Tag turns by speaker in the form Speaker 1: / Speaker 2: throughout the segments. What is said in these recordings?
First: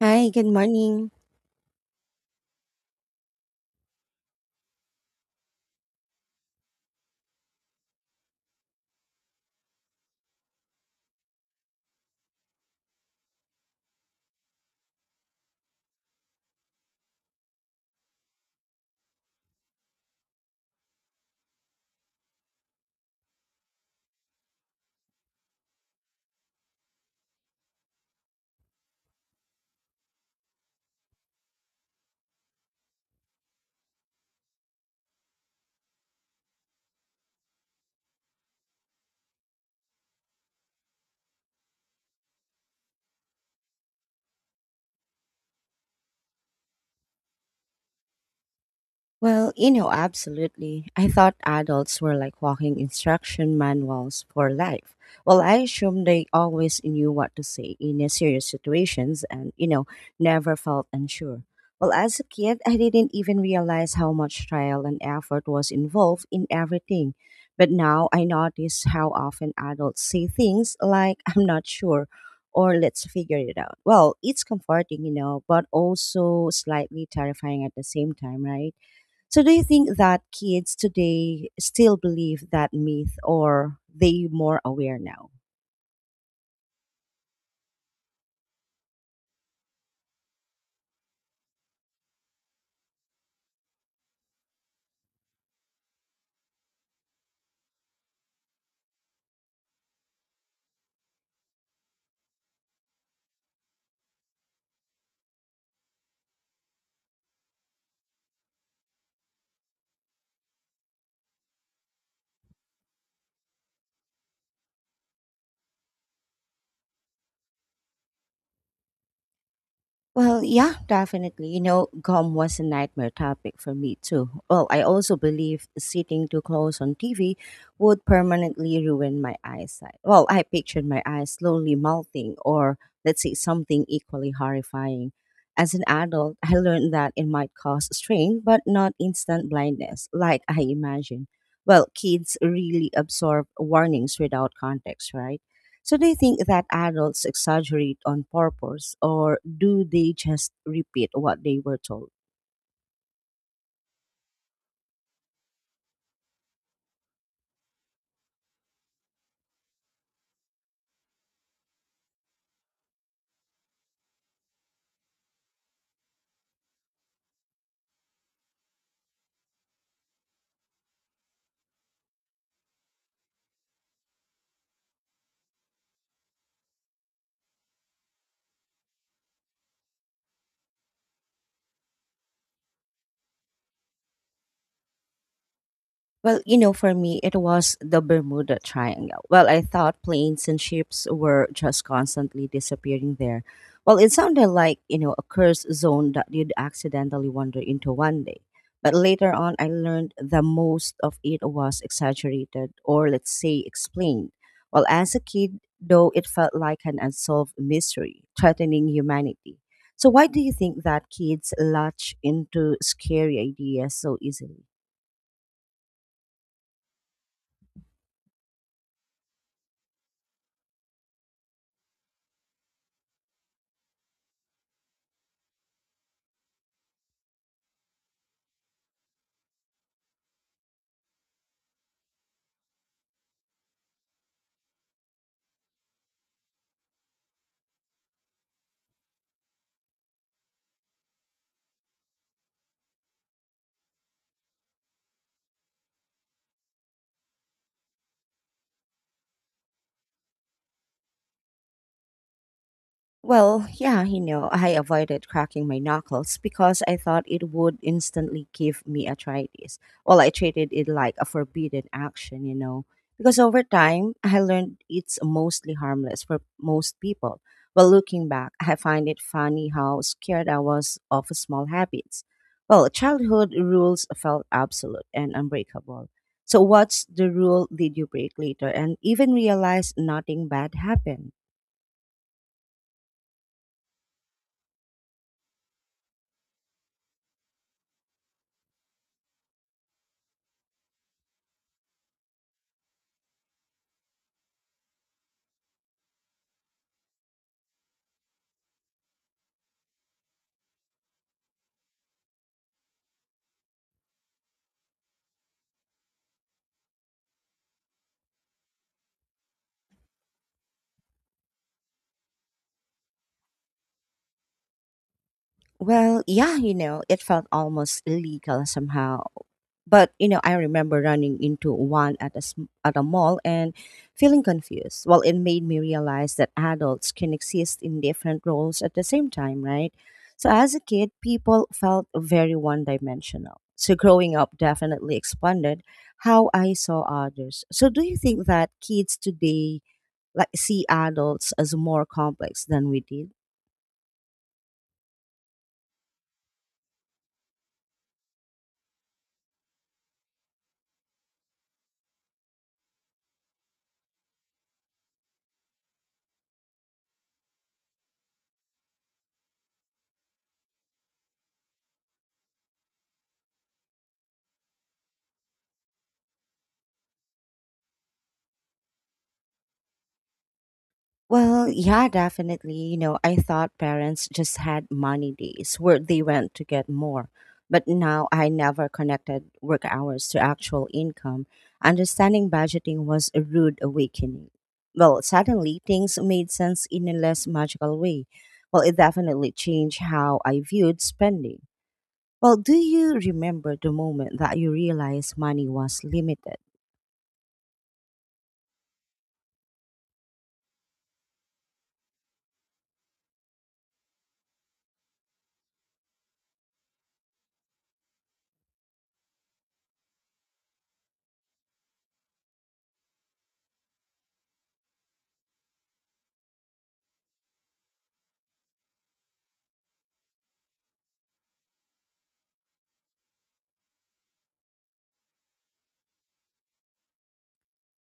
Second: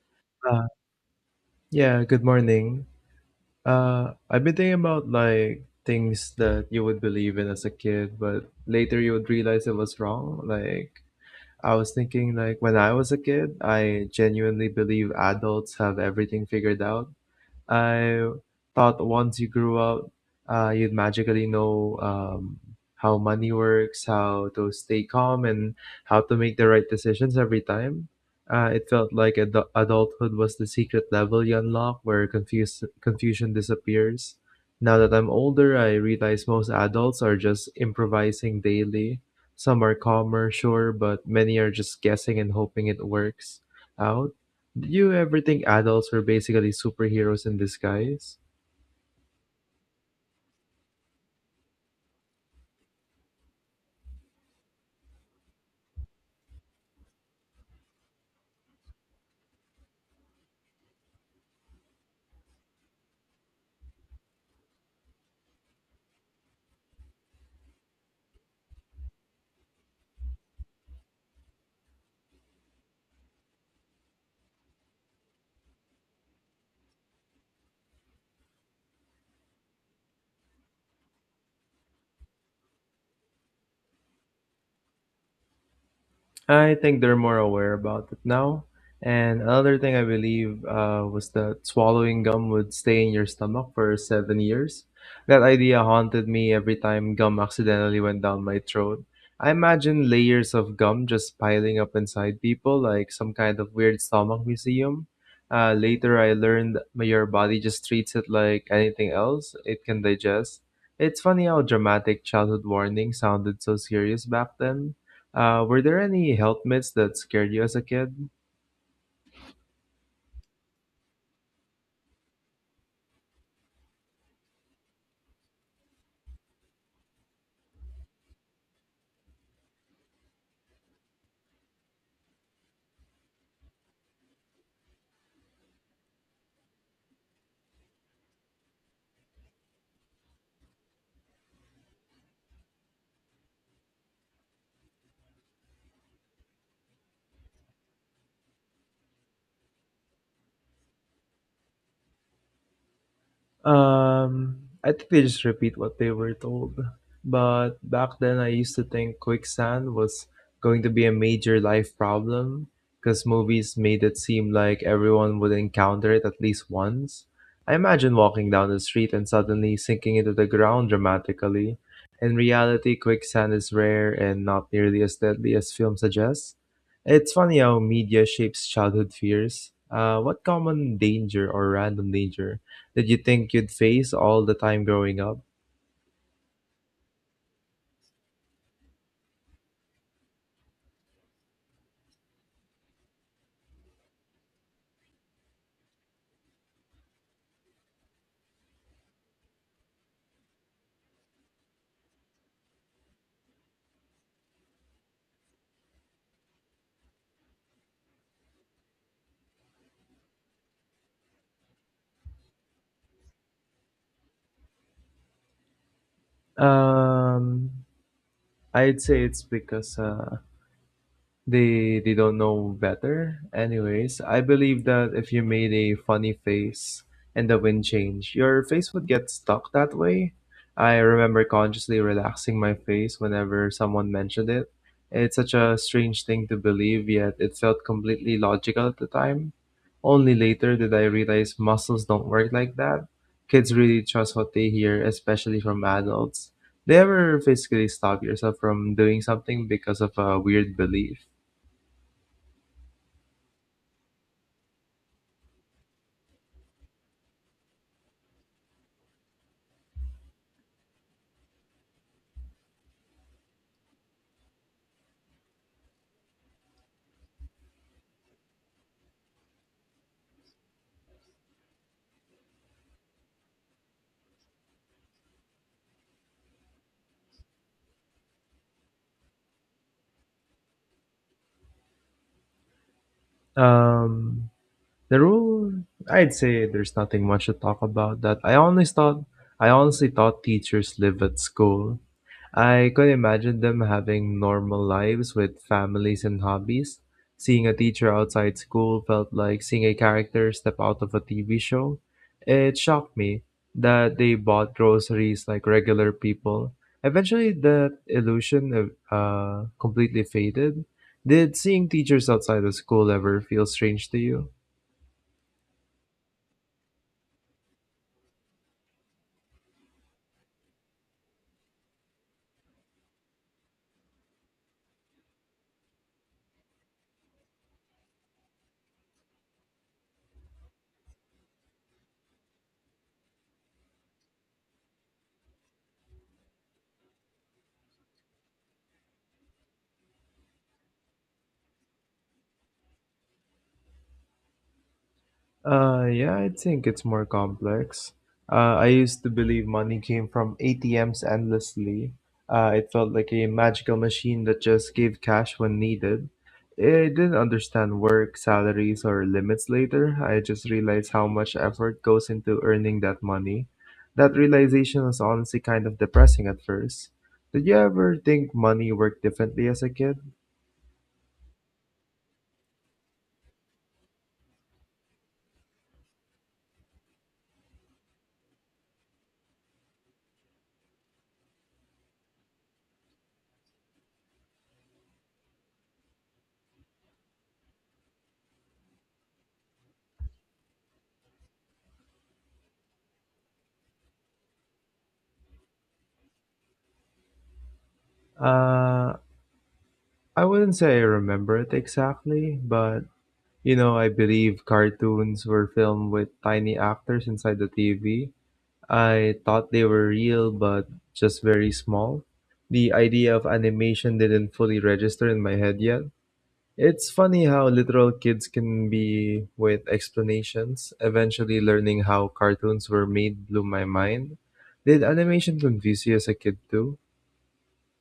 Speaker 1: Hi, good
Speaker 2: Uh,
Speaker 1: morning.
Speaker 2: yeah, good morning. I've been thinking about like things that you would believe in as a kid, but later you would realize it was wrong. Like I was thinking like when I was a kid, I genuinely believe adults have everything figured out. I thought once you grew up, you'd magically know how money works, how to stay calm, and how to make the right decisions every time. It felt like adulthood was the secret level you unlock where confusion disappears. Now that I'm older, I realize most adults are just improvising daily. Some are calmer, sure, but many are just guessing and hoping it works out. Do you ever think adults are basically superheroes in disguise?
Speaker 1: Well, absolutely. I thought adults were like walking instruction manuals for life. Well, I assumed they always knew what to say in a serious situations and, never felt unsure. Well, as a kid, I didn't even realize how much trial and effort was involved in everything. But now I notice how often adults say things like, I'm not sure, or let's figure it out. Well, it's comforting, but also slightly terrifying at the same time, right? So, do you think that kids today still believe that myth or they more aware now?
Speaker 2: I think they're more aware about it now. And another thing I believe was that swallowing gum would stay in your stomach for 7 years. That idea haunted me every time gum accidentally went down my throat. I imagine layers of gum just piling up inside people, like some kind of weird stomach museum. Later, I learned your body just treats it like anything else it can digest. It's funny how dramatic childhood warnings sounded so serious back then. Were there any health myths that scared you as a kid?
Speaker 1: Well, yeah, definitely. Gum was a nightmare topic for me too. Well, I also believe sitting too close on TV would permanently ruin my eyesight. Well, I pictured my eyes slowly melting, or let's say something equally horrifying. As an adult, I learned that it might cause strain, but not instant blindness, like I imagined. Well, kids really absorb warnings without context, right? So do you think that adults exaggerate on purpose or do they just repeat what they were told?
Speaker 2: Um, I think they just repeat what they were told. But back then, I used to think quicksand was going to be a major life problem because movies made it seem like everyone would encounter it at least once. I imagine walking down the street and suddenly sinking into the ground dramatically. In reality, quicksand is rare and not nearly as deadly as film suggests. It's funny how media shapes childhood fears. What common danger or random danger did you think you'd face all the time growing up?
Speaker 1: Well, for me, it was the Bermuda Triangle. Well, I thought planes and ships were just constantly disappearing there. Well, it sounded like, a cursed zone that you'd accidentally wander into one day. But later on, I learned that most of it was exaggerated or, let's say, explained. Well, as a kid, though, it felt like an unsolved mystery threatening humanity. So, why do you think that kids latch into scary ideas so easily?
Speaker 2: Um, I'd say it's because they don't know better. Anyways, I believe that if you made a funny face and the wind changed, your face would get stuck that way. I remember consciously relaxing my face whenever someone mentioned it. It's such a strange thing to believe, yet it felt completely logical at the time. Only later did I realize muscles don't work like that. Kids really trust what they hear, especially from adults. They ever physically stop yourself from doing something because of a weird belief?
Speaker 1: Well, yeah, I avoided cracking my knuckles because I thought it would instantly give me arthritis. Well, I treated it like a forbidden action, because over time I learned it's mostly harmless for most people. Well, looking back, I find it funny how scared I was of small habits. Well, childhood rules felt absolute and unbreakable. So, what's the rule did you break later and even realize nothing bad happened?
Speaker 2: Um, the rule, I'd say there's nothing much to talk about that. I honestly thought teachers live at school. I could imagine them having normal lives with families and hobbies. Seeing a teacher outside school felt like seeing a character step out of a TV show. It shocked me that they bought groceries like regular people. Eventually, the illusion of completely faded. Did seeing teachers outside of school ever feel strange to you?
Speaker 1: Well, yeah, it felt almost illegal somehow. But, I remember running into one at a mall and feeling confused. Well, it made me realize that adults can exist in different roles at the same time, right? So as a kid, people felt very one dimensional. So growing up definitely expanded how I saw others. So do you think that kids today like see adults as more complex than we did?
Speaker 2: Yeah, I think it's more complex. I used to believe money came from ATMs endlessly. It felt like a magical machine that just gave cash when needed. I didn't understand work, salaries, or limits later. I just realized how much effort goes into earning that money. That realization was honestly kind of depressing at first. Did you ever think money worked differently as a kid?
Speaker 1: Well, yeah, definitely. I thought parents just had money days where they went to get more. But now I never connected work hours to actual income. Understanding budgeting was a rude awakening. Well, suddenly things made sense in a less magical way. Well, it definitely changed how I viewed spending. Well, do you remember the moment that you realized money was limited?
Speaker 2: Uh, I wouldn't say I remember it exactly, but you know, I believe cartoons were filmed with tiny actors inside the TV. I thought they were real, but just very small. The idea of animation didn't fully register in my head yet. It's funny how literal kids can be with explanations. Eventually, learning how cartoons were made blew my mind. Did animation confuse you as a kid too?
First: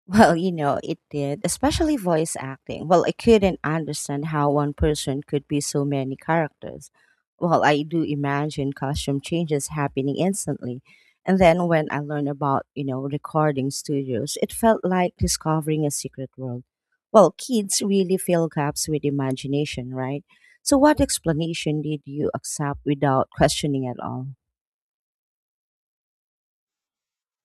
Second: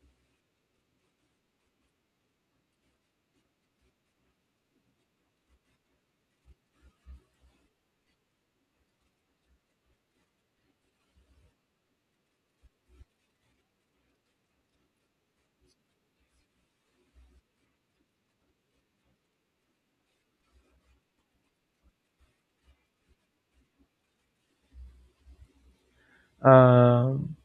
Speaker 1: Well, it did, especially voice acting. Well, I couldn't understand how one person could be so many characters. Well, I do imagine costume changes happening instantly. And then when I learned about, recording studios, it felt like discovering a secret world. Well, kids really fill gaps with imagination, right? So, what explanation did you accept without questioning at all?
Speaker 2: Um,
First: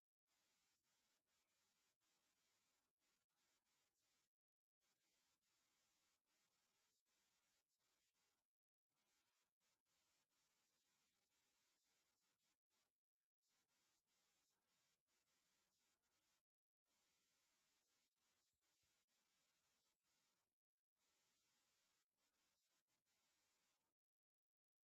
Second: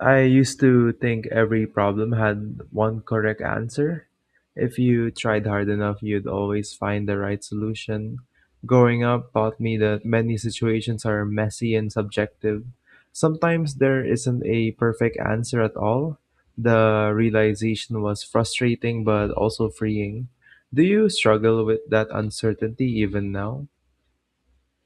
Speaker 2: I used to think every problem had one correct answer. If you tried hard enough, you'd always find the right solution. Growing up taught me that many situations are messy and subjective. Sometimes there isn't a perfect answer at all. The realization was frustrating but also freeing. Do you struggle with that uncertainty even now?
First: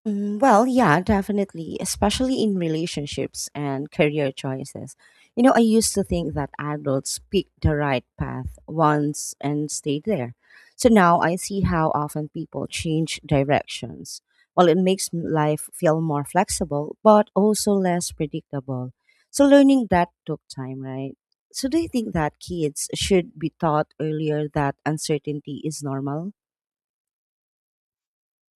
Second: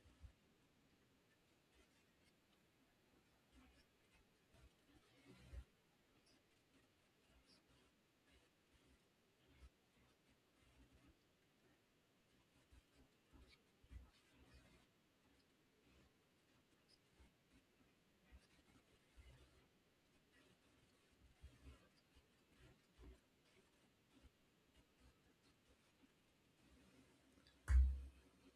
Speaker 1: Mm, well, yeah, definitely, especially in relationships and career choices. I used to think that adults picked the right path once and stayed there. So now I see how often people change directions. Well, it makes life feel more flexible, but also less predictable. So learning that took time, right? So do you think that kids should be taught earlier that uncertainty is normal?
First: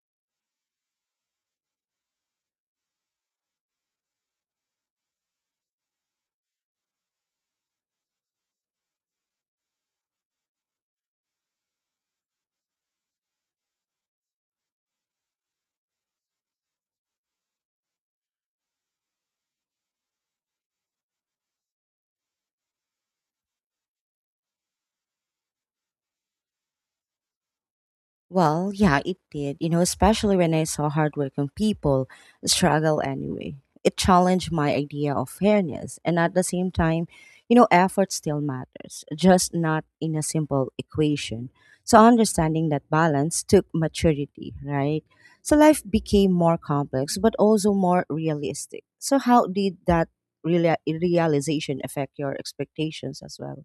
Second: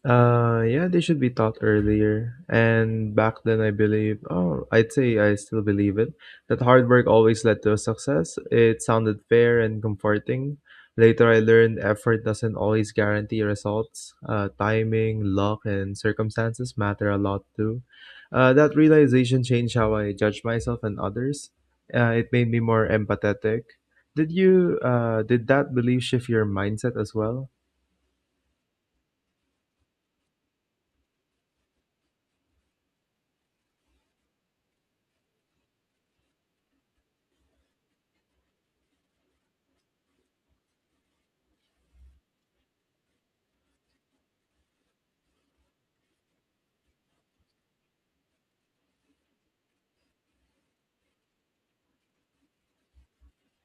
Speaker 2: Yeah, they should be taught earlier. And back then, I believe, oh, I'd say I still believe it, that hard work always led to success. It sounded fair and comforting. Later, I learned effort doesn't always guarantee results. Timing, luck, and circumstances matter a lot too. That realization changed how I judge myself and others. It made me more empathetic. Did did that belief shift your mindset as well?
Speaker 1: Well, yeah, it did, especially when I saw hardworking people struggle anyway. It challenged my idea of fairness. And at the same time, effort still matters, just not in a simple equation. So understanding that balance took maturity, right? So life became more complex, but also more realistic. So, how did that realization affect your expectations as well?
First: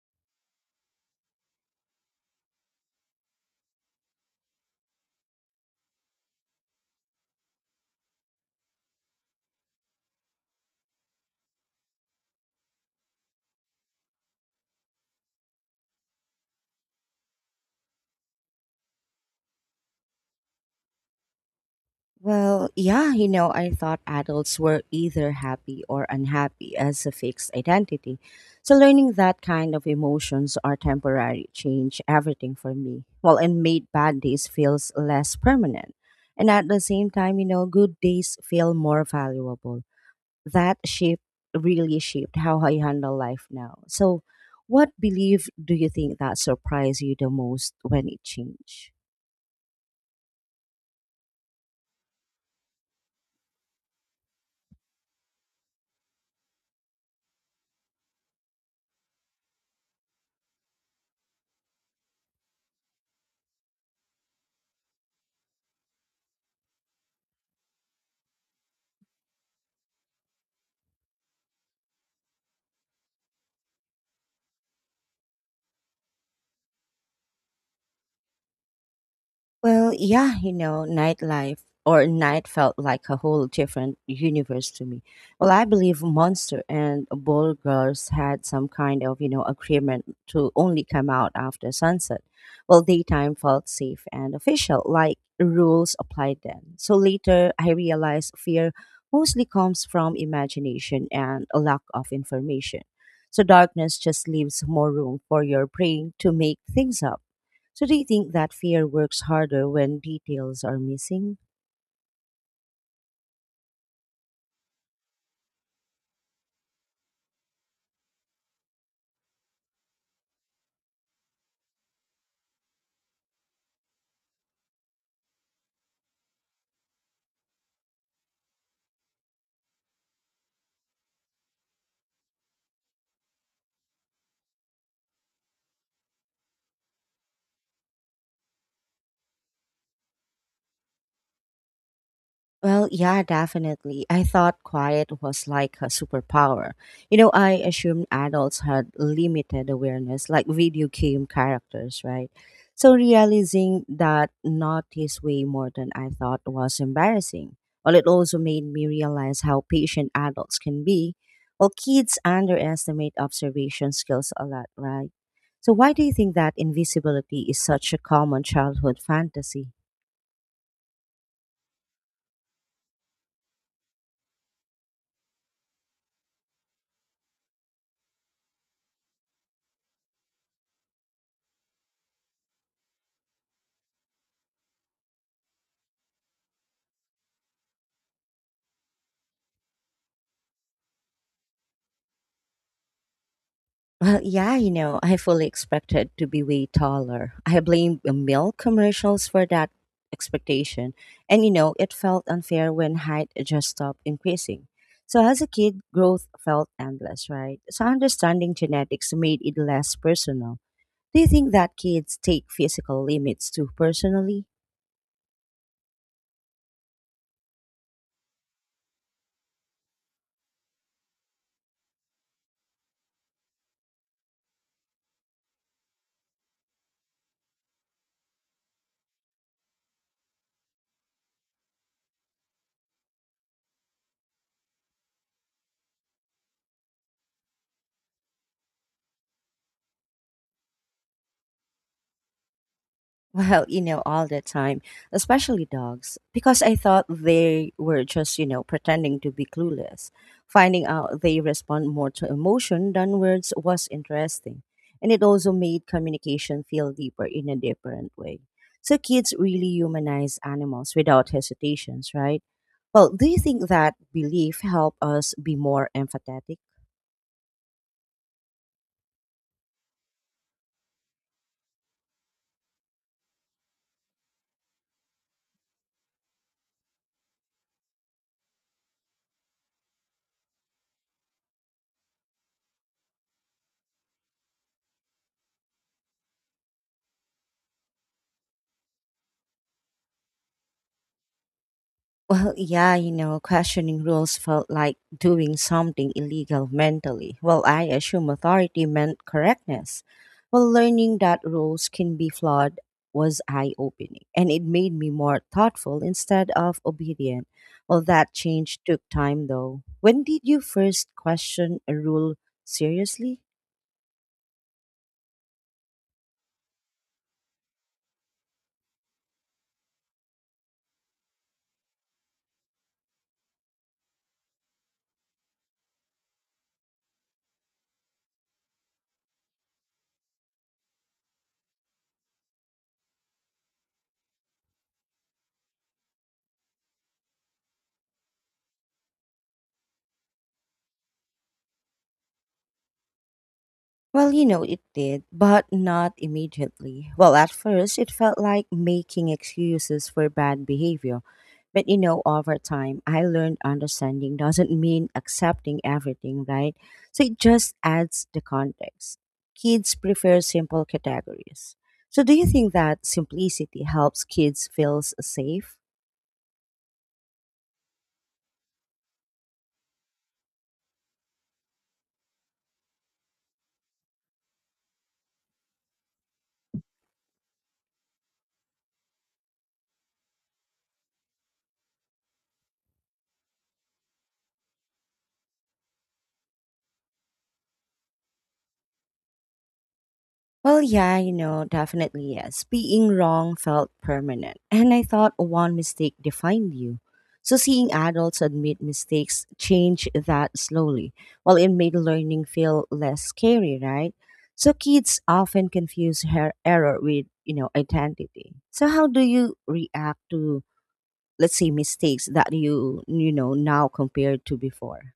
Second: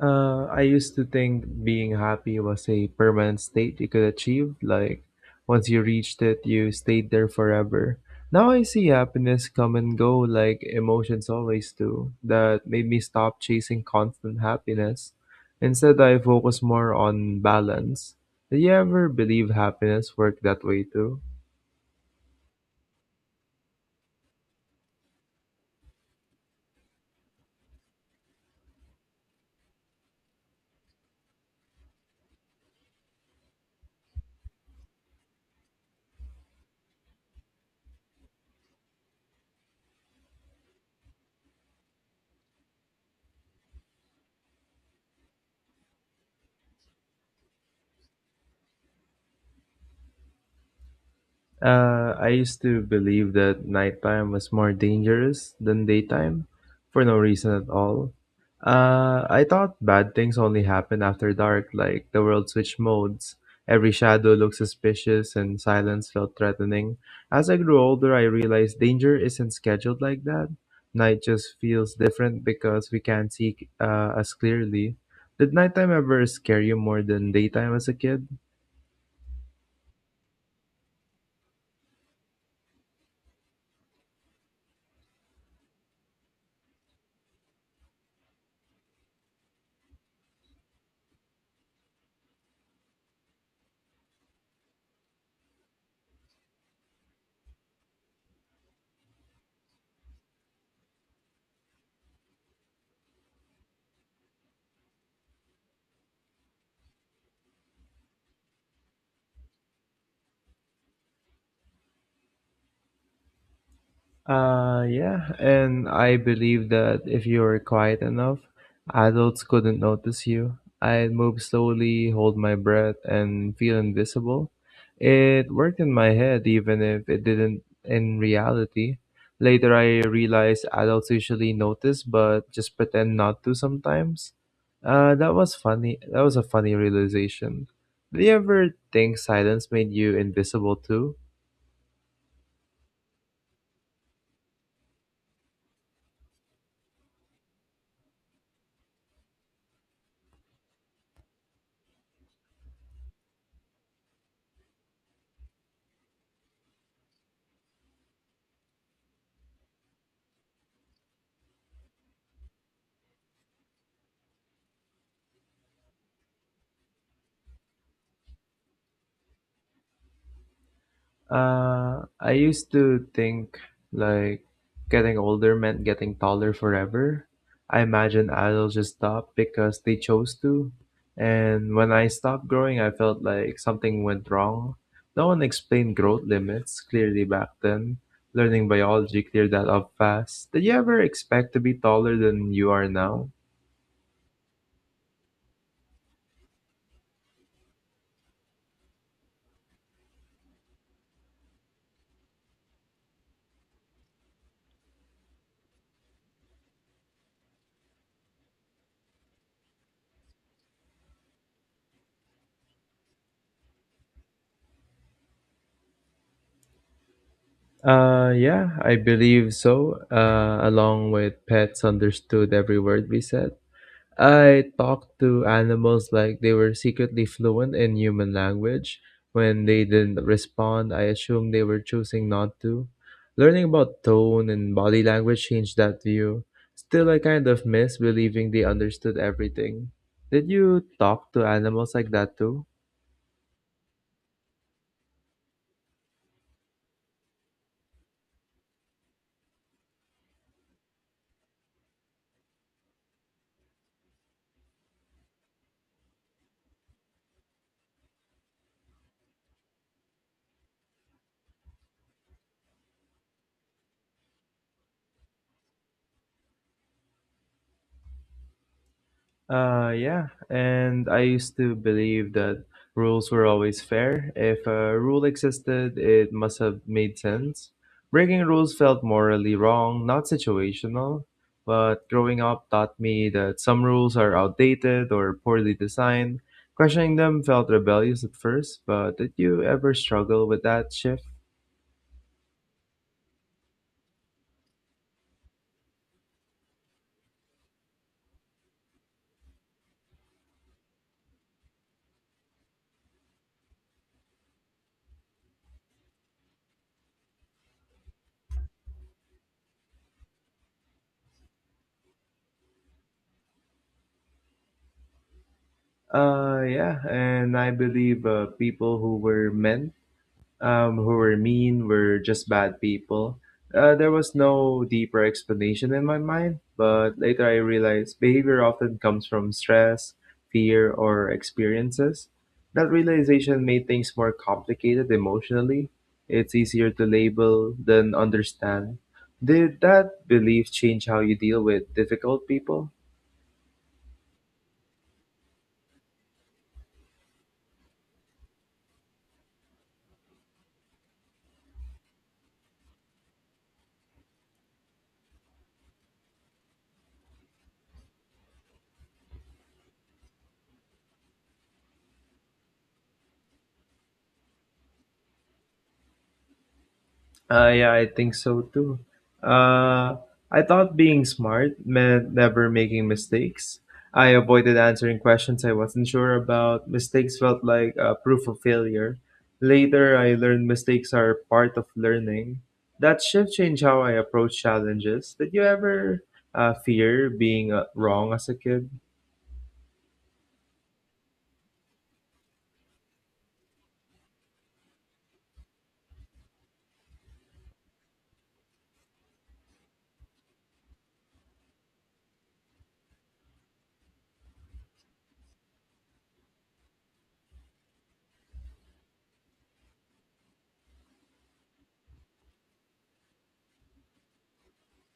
Speaker 2: I used to think being happy was a permanent state you could achieve. Like, once you reached it, you stayed there forever. Now I see happiness come and go like emotions always do. That made me stop chasing constant happiness. Instead, I focus more on balance. Did you ever believe happiness worked that way too?
Speaker 1: Well, yeah, I thought adults were either happy or unhappy as a fixed identity. So learning that kind of emotions are temporary changed everything for me. Well, and made bad days feels less permanent. And at the same time, good days feel more valuable. That shift really shaped how I handle life now. So what belief do you think that surprised you the most when it changed?
Speaker 2: I used to believe that nighttime was more dangerous than daytime for no reason at all. I thought bad things only happen after dark, like the world switched modes. Every shadow looked suspicious and silence felt threatening. As I grew older, I realized danger isn't scheduled like that. Night just feels different because we can't see as clearly. Did nighttime ever scare you more than daytime as a kid?
Speaker 1: Well, yeah, nightlife or night felt like a whole different universe to me. Well, I believe Monster and bold Girls had some kind of, agreement to only come out after sunset. Well, daytime felt safe and official, like rules applied then. So later, I realized fear mostly comes from imagination and a lack of information. So darkness just leaves more room for your brain to make things up. So do you think that fear works harder when details are missing?
Speaker 2: Yeah, and I believe that if you were quiet enough, adults couldn't notice you. I'd move slowly, hold my breath, and feel invisible. It worked in my head, even if it didn't in reality. Later, I realized adults usually notice, but just pretend not to sometimes. That was funny. That was a funny realization. Did you ever think silence made you invisible too?
Speaker 1: Well, yeah, definitely. I thought quiet was like a superpower. I assumed adults had limited awareness, like video game characters, right? So realizing that not his way more than I thought was embarrassing. Well, it also made me realize how patient adults can be. Well, kids underestimate observation skills a lot, right? So why do you think that invisibility is such a common childhood fantasy?
Speaker 2: I used to think like getting older meant getting taller forever. I imagine adults just stopped because they chose to. And when I stopped growing, I felt like something went wrong. No one explained growth limits clearly back then. Learning biology cleared that up fast. Did you ever expect to be taller than you are now?
Speaker 1: Well, yeah, I fully expected to be way taller. I blame the milk commercials for that expectation. And, it felt unfair when height just stopped increasing. So, as a kid, growth felt endless, right? So, understanding genetics made it less personal. Do you think that kids take physical limits too personally?
Speaker 2: Yeah, I believe so. Along with pets understood every word we said. I talked to animals like they were secretly fluent in human language. When they didn't respond, I assumed they were choosing not to. Learning about tone and body language changed that view. Still, I kind of miss believing they understood everything. Did you talk to animals like that too?
Speaker 1: Well, all the time, especially dogs, because I thought they were just, pretending to be clueless. Finding out they respond more to emotion than words was interesting. And it also made communication feel deeper in a different way. So kids really humanize animals without hesitations, right? Well, do you think that belief help us be more empathetic?
Speaker 2: Yeah, and I used to believe that rules were always fair. If a rule existed, it must have made sense. Breaking rules felt morally wrong, not situational. But growing up taught me that some rules are outdated or poorly designed. Questioning them felt rebellious at first, but did you ever struggle with that shift?
Speaker 1: Well, yeah, questioning rules felt like doing something illegal mentally. Well, I assume authority meant correctness. Well, learning that rules can be flawed was eye opening, and it made me more thoughtful instead of obedient. Well, that change took time though. When did you first question a rule seriously?
Speaker 2: Yeah, and I believe people who were meant who were mean, were just bad people. There was no deeper explanation in my mind, but later I realized behavior often comes from stress, fear, or experiences. That realization made things more complicated emotionally. It's easier to label than understand. Did that belief change how you deal with difficult people?
Speaker 1: Well, it did, but not immediately. Well, at first, it felt like making excuses for bad behavior. But, over time, I learned understanding doesn't mean accepting everything, right? So it just adds the context. Kids prefer simple categories. So, do you think that simplicity helps kids feel safe?
Speaker 2: Yeah, I think so too. Uh, I thought being smart meant never making mistakes. I avoided answering questions I wasn't sure about. Mistakes felt like proof of failure. Later, I learned mistakes are part of learning. That shift changed how I approach challenges. Did you ever fear being wrong as a kid?
Speaker 1: Well, yeah, definitely yes. Being wrong felt permanent. And I thought one mistake defined you. So seeing adults admit mistakes changed that slowly. While it made learning feel less scary, right? So kids often confuse her error with, identity. So how do you react to, let's say, mistakes that you, now compared to before?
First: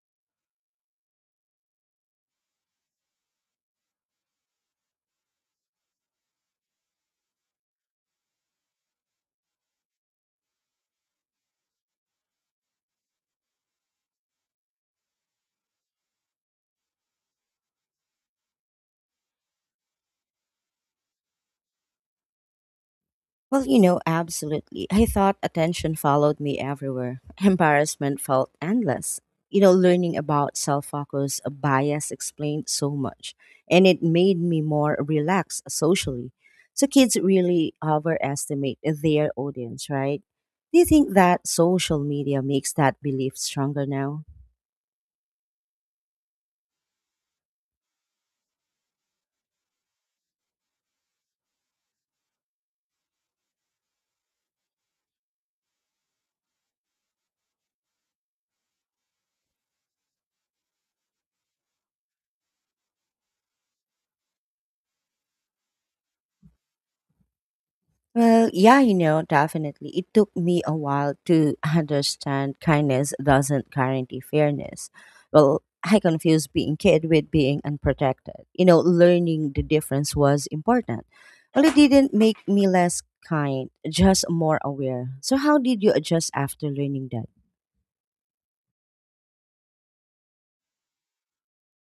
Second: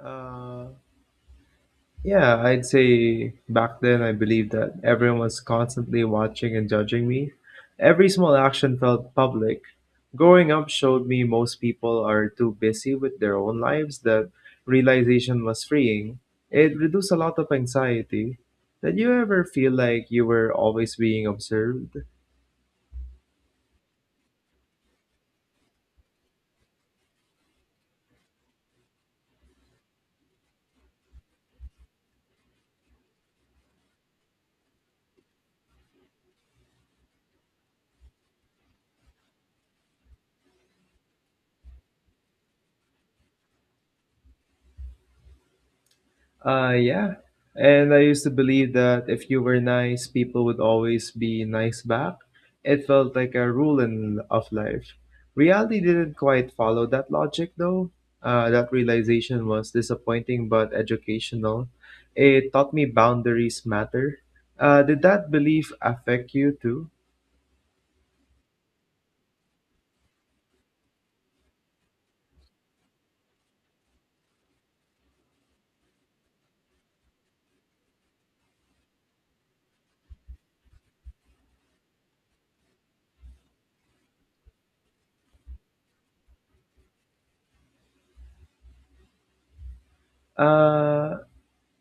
Speaker 2: Uh, Yeah, I'd say back then I believed that everyone was constantly watching and judging me. Every small action felt public. Growing up showed me most people are too busy with their own lives that realization was freeing. It reduced a lot of anxiety. Did you ever feel like you were always being observed?
Speaker 1: Well, absolutely. I thought attention followed me everywhere. Embarrassment felt endless. Learning about self focus bias explained so much, and it made me more relaxed socially. So, kids really overestimate their audience, right? Do you think that social media makes that belief stronger now?
Speaker 2: Yeah. And I used to believe that if you were nice, people would always be nice back. It felt like a rule in, of life. Reality didn't quite follow that logic, though. That realization was disappointing but educational. It taught me boundaries matter. Did that belief affect you too?
Speaker 1: Well, yeah, definitely. It took me a while to understand kindness doesn't guarantee fairness. Well, I confused being kid with being unprotected. Learning the difference was important. Well, it didn't make me less kind, just more aware. So, how did you adjust after learning that?
Speaker 2: Uh,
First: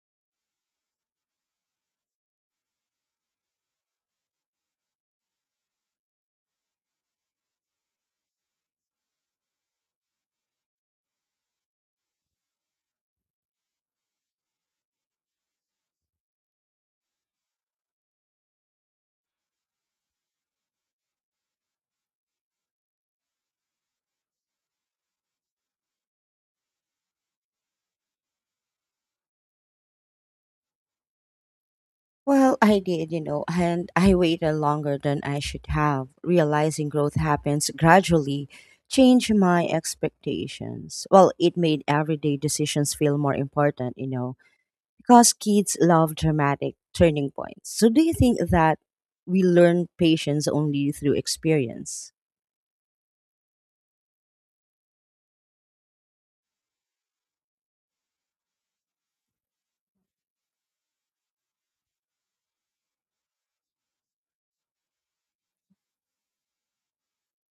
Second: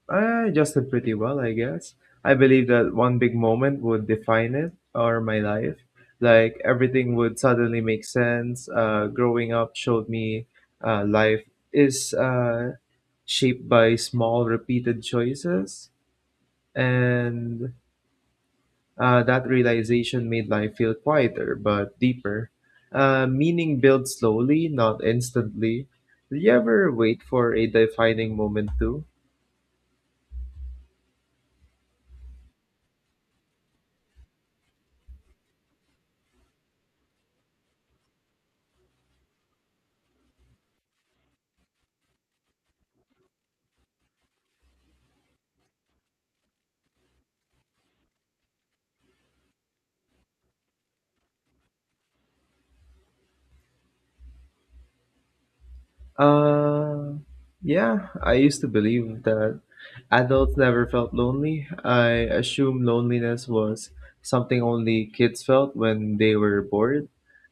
Speaker 2: I adjusted pretty well, I guess. I believe that one big moment would define it or my life. Like everything would suddenly make sense. Growing up showed me life is shaped by small, repeated choices. And that realization made life feel quieter but deeper. Meaning builds slowly, not instantly. Did you ever wait for a defining moment too?
Speaker 1: Well, I did, and I waited longer than I should have. Realizing growth happens gradually changed my expectations. Well, it made everyday decisions feel more important, because kids love dramatic turning points. So, do you think that we learn patience only through experience?
Speaker 2: Uh, yeah, I used to believe that adults never felt lonely. I assumed loneliness was something only kids felt when they were bored.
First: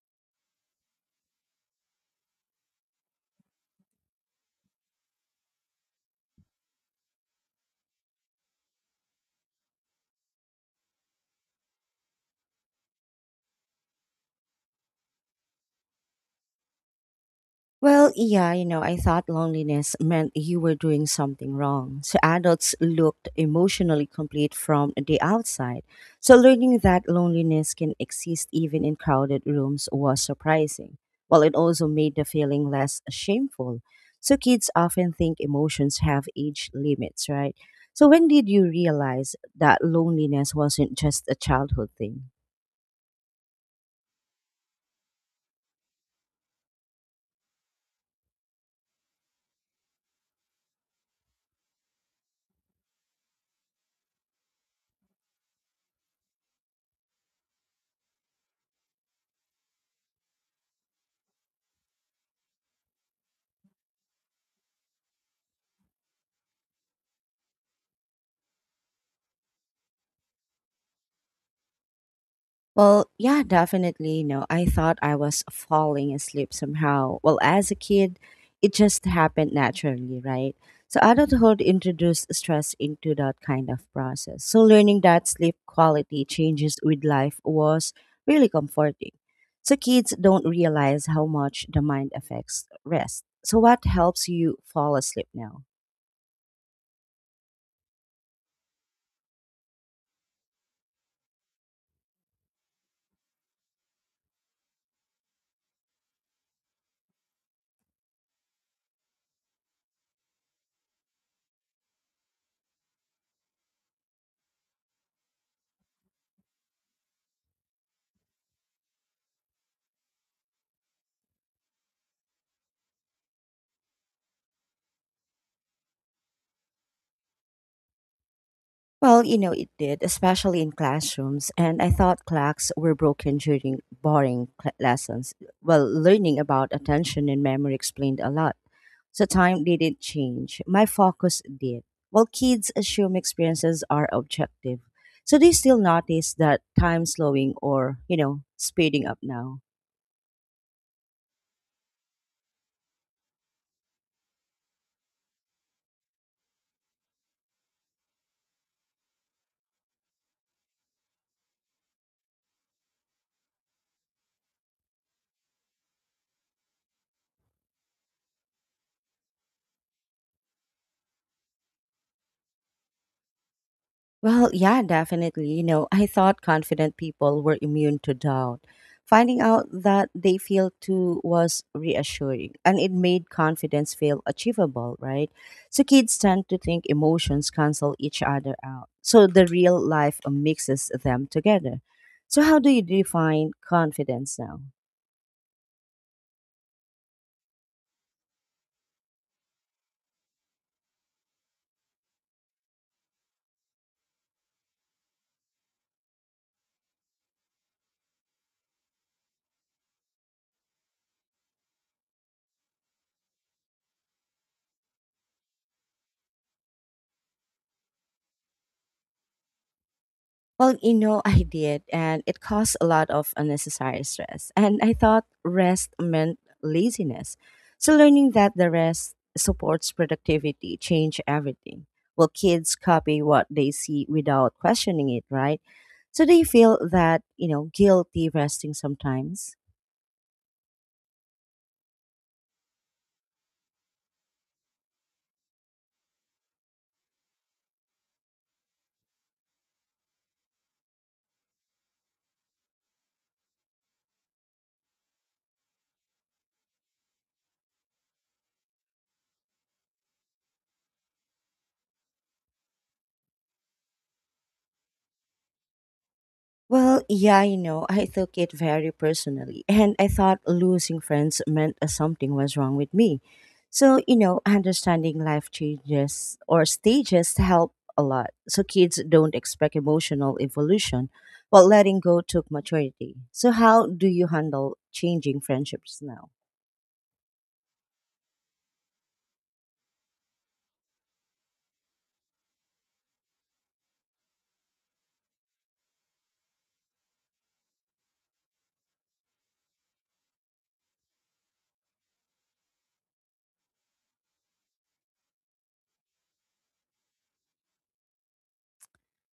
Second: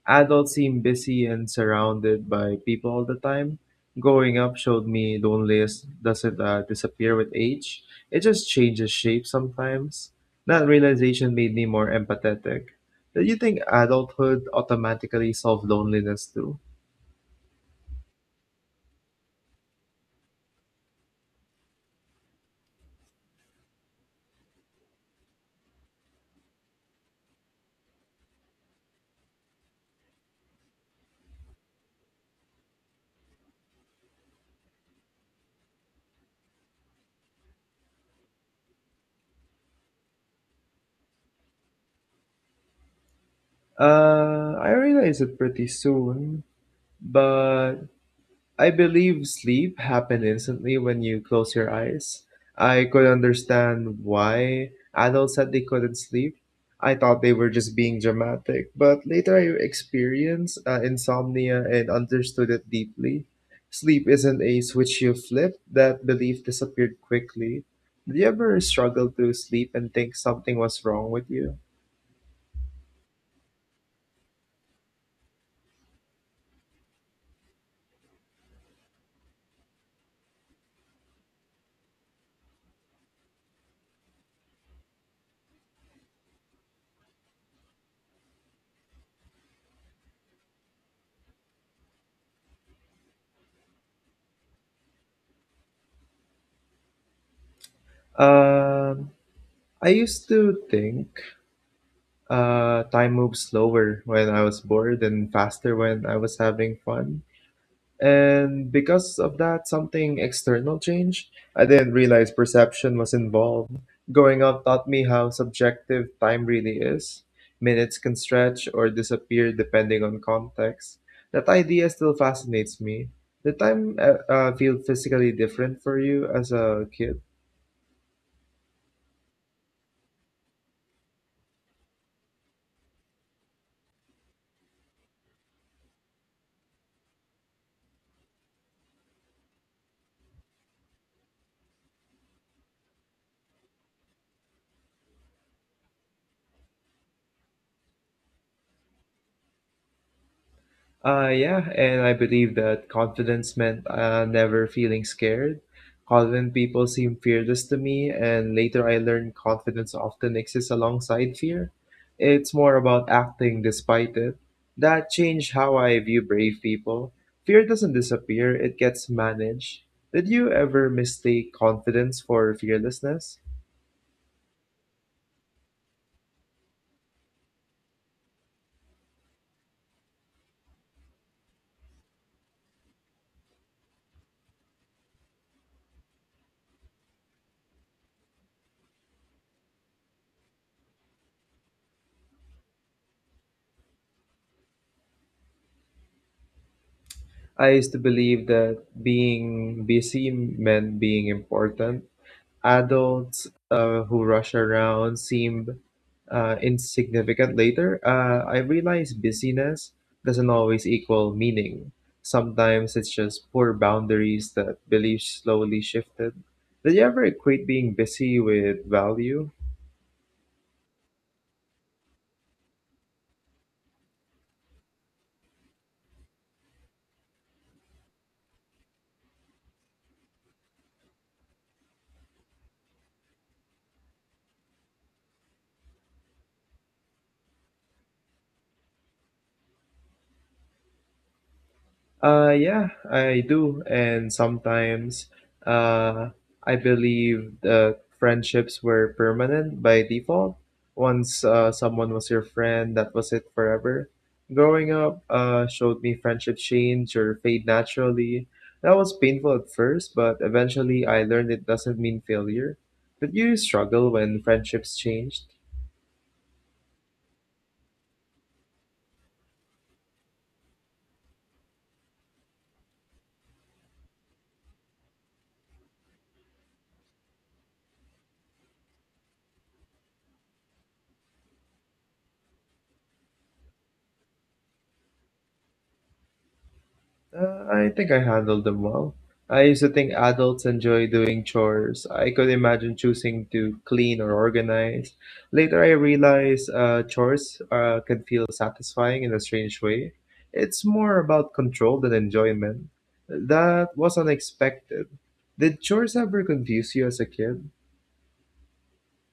Speaker 2: Adults seem busy and surrounded by people all the time. Growing up showed me loneliness doesn't disappear with age, it just changes shape sometimes. That realization made me more empathetic. Do you think adulthood automatically solved loneliness too?
Speaker 1: Well, yeah, I thought loneliness meant you were doing something wrong. So adults looked emotionally complete from the outside. So learning that loneliness can exist even in crowded rooms was surprising. While it also made the feeling less shameful. So kids often think emotions have age limits, right? So when did you realize that loneliness wasn't just a childhood thing?
Speaker 2: I realized it pretty soon, but I believe sleep happened instantly when you close your eyes. I could understand why adults said they couldn't sleep. I thought they were just being dramatic, but later I experienced insomnia and understood it deeply. Sleep isn't a switch you flip, that belief disappeared quickly. Did you ever struggle to sleep and think something was wrong with you?
Speaker 1: Well, yeah, definitely. I thought I was falling asleep somehow. Well, as a kid, it just happened naturally, right? So adulthood introduced stress into that kind of process. So learning that sleep quality changes with life was really comforting. So kids don't realize how much the mind affects rest. So what helps you fall asleep now?
Speaker 2: Um, I used to think time moved slower when I was bored and faster when I was having fun. And because of that, something external changed. I didn't realize perception was involved. Going out taught me how subjective time really is. Minutes can stretch or disappear depending on context. That idea still fascinates me. Did time feel physically different for you as a kid?
Speaker 1: Well, it did, especially in classrooms. And I thought clocks were broken during boring lessons. Well, learning about attention and memory explained a lot. So time didn't change. My focus did. Well, kids assume experiences are objective. So they still notice that time slowing or, speeding up now.
Speaker 2: Yeah, and I believe that confidence meant never feeling scared. Confident people seem fearless to me, and later I learned confidence often exists alongside fear. It's more about acting despite it. That changed how I view brave people. Fear doesn't disappear, it gets managed. Did you ever mistake confidence for fearlessness?
Speaker 1: Well, yeah, definitely. You know, I thought confident people were immune to doubt. Finding out that they feel too was reassuring, and it made confidence feel achievable, right? So kids tend to think emotions cancel each other out. So the real life mixes them together. So, how do you define confidence now?
Speaker 2: I used to believe that being busy meant being important. Adults who rush around seem insignificant later. I realize busyness doesn't always equal meaning. Sometimes it's just poor boundaries that beliefs slowly shifted. Did you ever equate being busy with value?
Speaker 1: Well, you know, I did, and it caused a lot of unnecessary stress. And I thought rest meant laziness. So, learning that the rest supports productivity changed everything. Well, kids copy what they see without questioning it, right? So, they feel that, you know, guilty resting sometimes.
Speaker 2: Yeah, I do. And sometimes uh, I believe that friendships were permanent by default. Once someone was your friend, that was it forever. Growing up showed me friendships change or fade naturally. That was painful at first, but eventually I learned it doesn't mean failure. Did you struggle when friendships changed?
Speaker 1: Well, yeah, you know, I took it very personally, and I thought losing friends meant something was wrong with me. So, you know, understanding life changes or stages help a lot. So, kids don't expect emotional evolution, but letting go took maturity. So, how do you handle changing friendships now?
Speaker 2: I think I handled them well. I used to think adults enjoy doing chores. I could imagine choosing to clean or organize. Later, I realized chores can feel satisfying in a strange way. It's more about control than enjoyment. That was unexpected. Did chores ever confuse you as a kid?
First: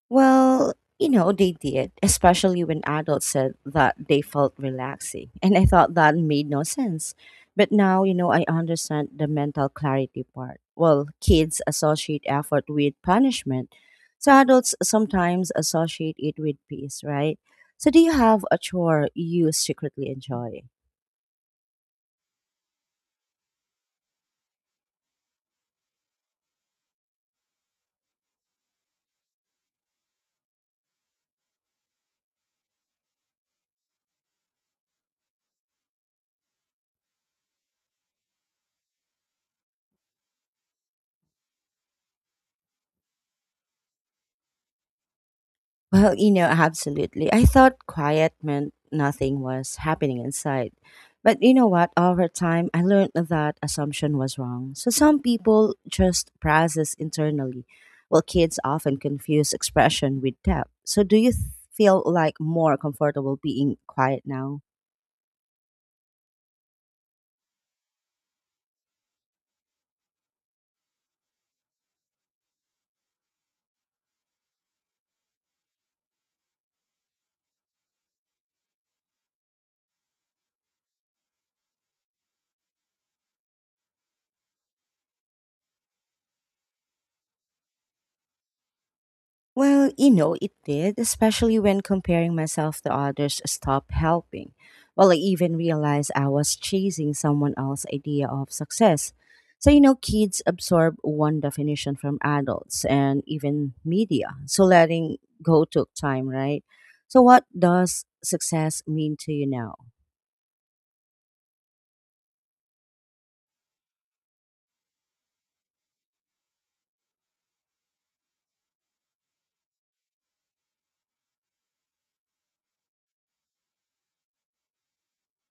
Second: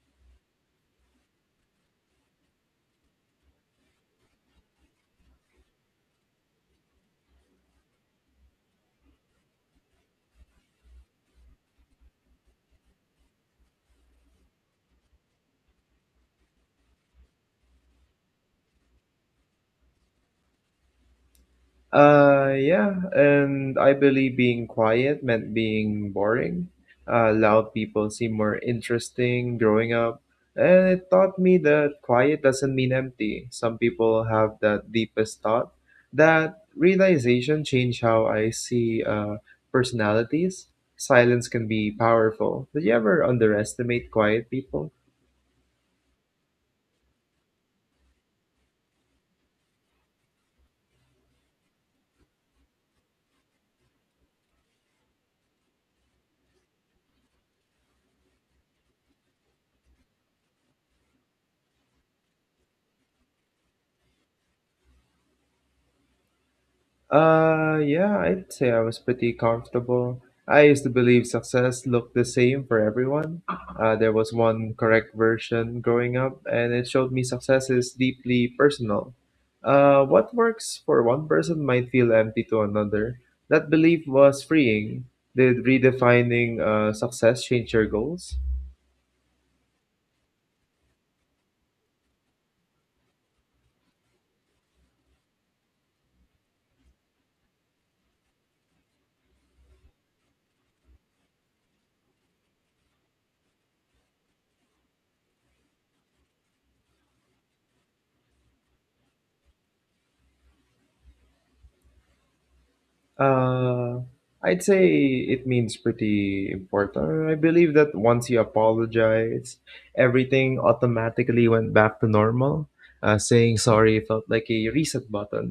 Speaker 1: Well, you know, they did, especially when adults said that they felt relaxing. And I thought that made no sense. But now, you know, I understand the mental clarity part. Well, kids associate effort with punishment. So adults sometimes associate it with peace, right? So do you have a chore you secretly enjoy?
Speaker 2: Yeah, and I believe being quiet meant being boring. Loud people seem more interesting growing up, and it taught me that quiet doesn't mean empty. Some people have that deepest thought. That realization changed how I see personalities. Silence can be powerful. Did you ever underestimate quiet people?
Speaker 1: Well, you know, absolutely. I thought quiet meant nothing was happening inside. But you know what? Over time, I learned that assumption was wrong. So some people just process internally, while kids often confuse expression with depth. So do you feel like more comfortable being quiet now?
Speaker 2: Yeah, I'd say I was pretty comfortable. I used to believe success looked the same for everyone. There was one correct version growing up, and it showed me success is deeply personal. What works for one person might feel empty to another. That belief was freeing. Did redefining success change your goals?
Speaker 1: Well, you know, it did, especially when comparing myself to others stopped helping. Well, I even realized I was chasing someone else's idea of success. So, you know, kids absorb one definition from adults and even media. So letting go took time, right? So what does success mean to you now?
Speaker 2: Uh, I'd say it means pretty important. I believe that once you apologize, everything automatically went back to normal. Saying sorry felt like a reset button.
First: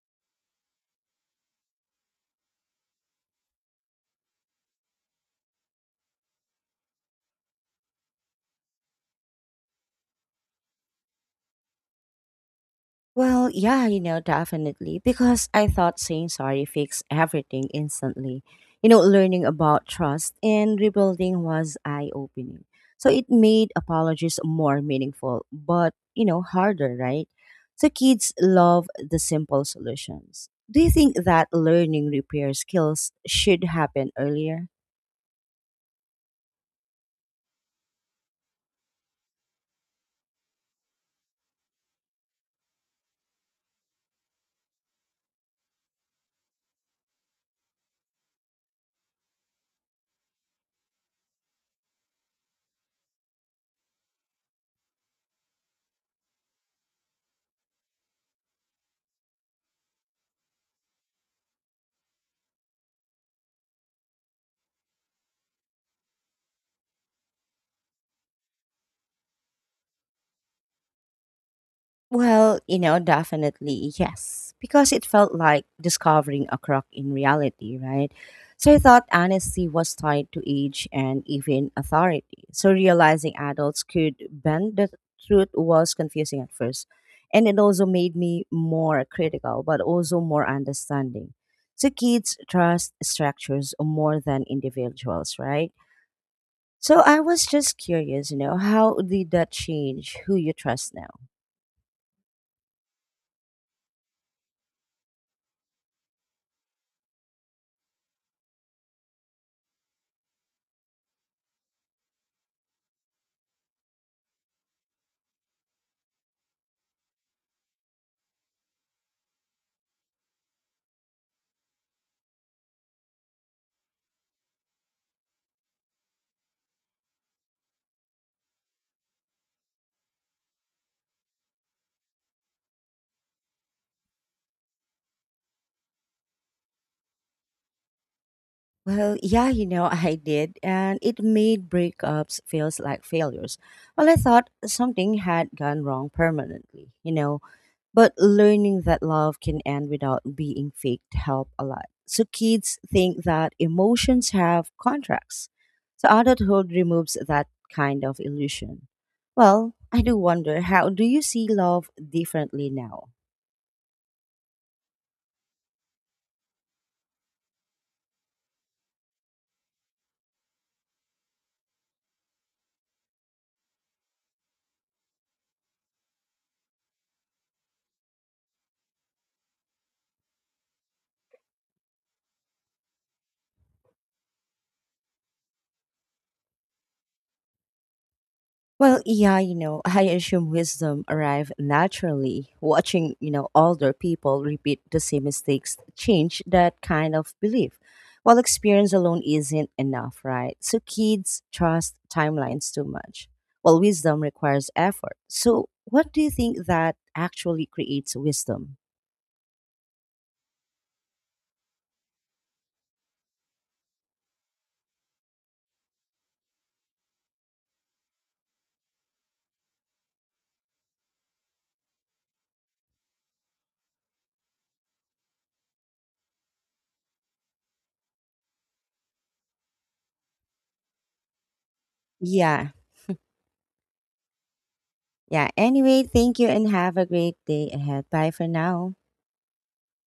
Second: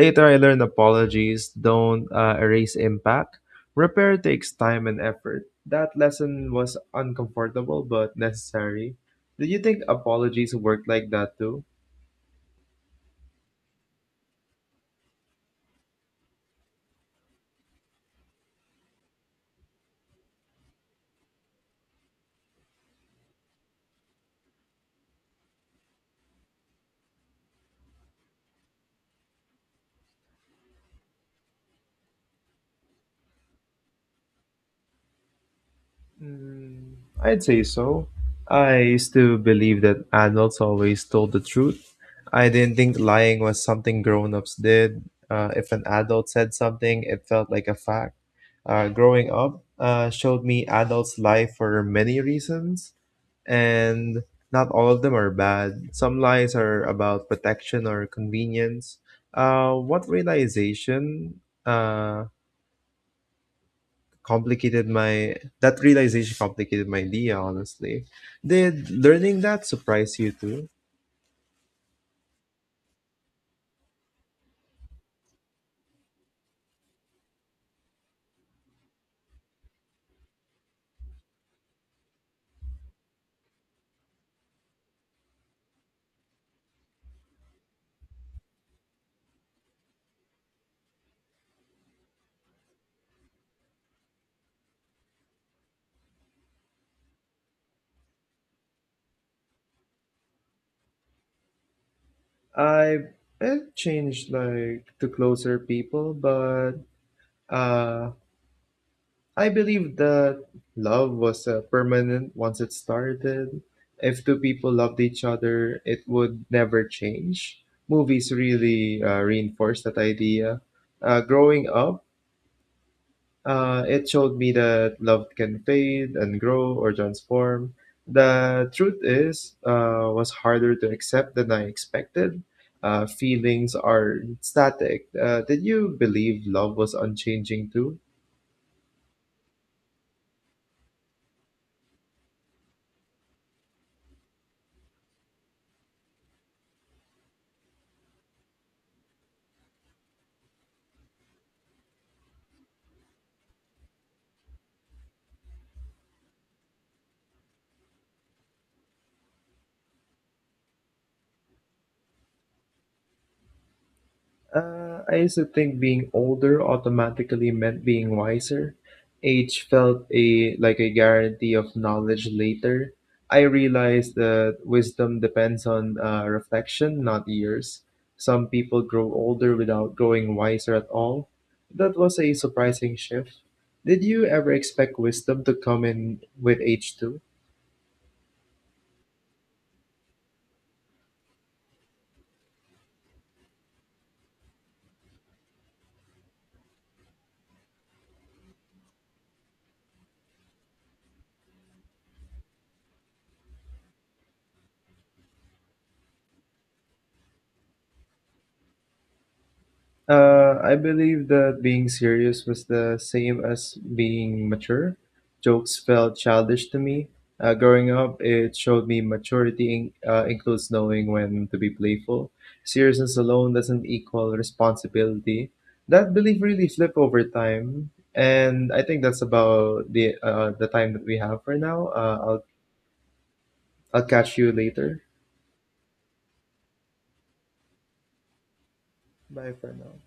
Speaker 2: Later, I learned apologies don't erase impact. Repair takes time and effort. That lesson was uncomfortable but necessary. Do you think apologies worked like that too?
Speaker 1: Well, yeah, you know, definitely. Because I thought saying sorry fixed everything instantly. You know, learning about trust and rebuilding was eye opening. So it made apologies more meaningful, but, you know, harder, right? So kids love the simple solutions. Do you think that learning repair skills should happen earlier?
Speaker 2: Mm, I'd say so. I still believe that adults always told the truth. I didn't think lying was something grown ups did. If an adult said something, it felt like a fact. Growing up showed me adults lie for many reasons, and not all of them are bad. Some lies are about protection or convenience. What realization uh, complicated my That realization complicated my idea honestly. Did learning that surprise you too?
Speaker 1: Well, you know, definitely yes, because it felt like discovering a crock in reality, right? So I thought honesty was tied to age and even authority. So realizing adults could bend the truth was confusing at first. And it also made me more critical, but also more understanding. So kids trust structures more than individuals, right? So I was just curious, you know, how did that change who you trust now?
Speaker 2: I it changed like to closer people, but uh, I believe that love was permanent once it started. If two people loved each other, it would never change. Movies really reinforced that idea. Growing up, it showed me that love can fade and grow or transform. The truth is, was harder to accept than I expected. Feelings are static. Did you believe love was unchanging too?
Speaker 1: Well, yeah, you know, I did, and it made breakups feels like failures. Well, I thought something had gone wrong permanently, you know, but learning that love can end without being faked help a lot. So kids think that emotions have contracts. So adulthood removes that kind of illusion. Well, I do wonder how do you see love differently now?
Speaker 2: I used to think being older automatically meant being wiser. Age felt a like a guarantee of knowledge later. I realized that wisdom depends on reflection, not years. Some people grow older without growing wiser at all. That was a surprising shift. Did you ever expect wisdom to come in with age too?
Speaker 1: Well, yeah, you know, I assume wisdom arrive naturally. Watching, you know, older people repeat the same mistakes change that kind of belief. While experience alone isn't enough, right? So kids trust timelines too much. While wisdom requires effort. So what do you think that actually creates wisdom?
Speaker 2: I believe that being serious was the same as being mature. Jokes felt childish to me. Growing up, it showed me maturity includes knowing when to be playful. Seriousness alone doesn't equal responsibility. That belief really flipped over time, and I think that's about the time that we have for now. Uh, I'll
Speaker 1: Yeah.
Speaker 2: I'll catch you later.
Speaker 1: Yeah. Anyway, thank you and have a great day ahead. Bye for now.
Speaker 2: Bye for now.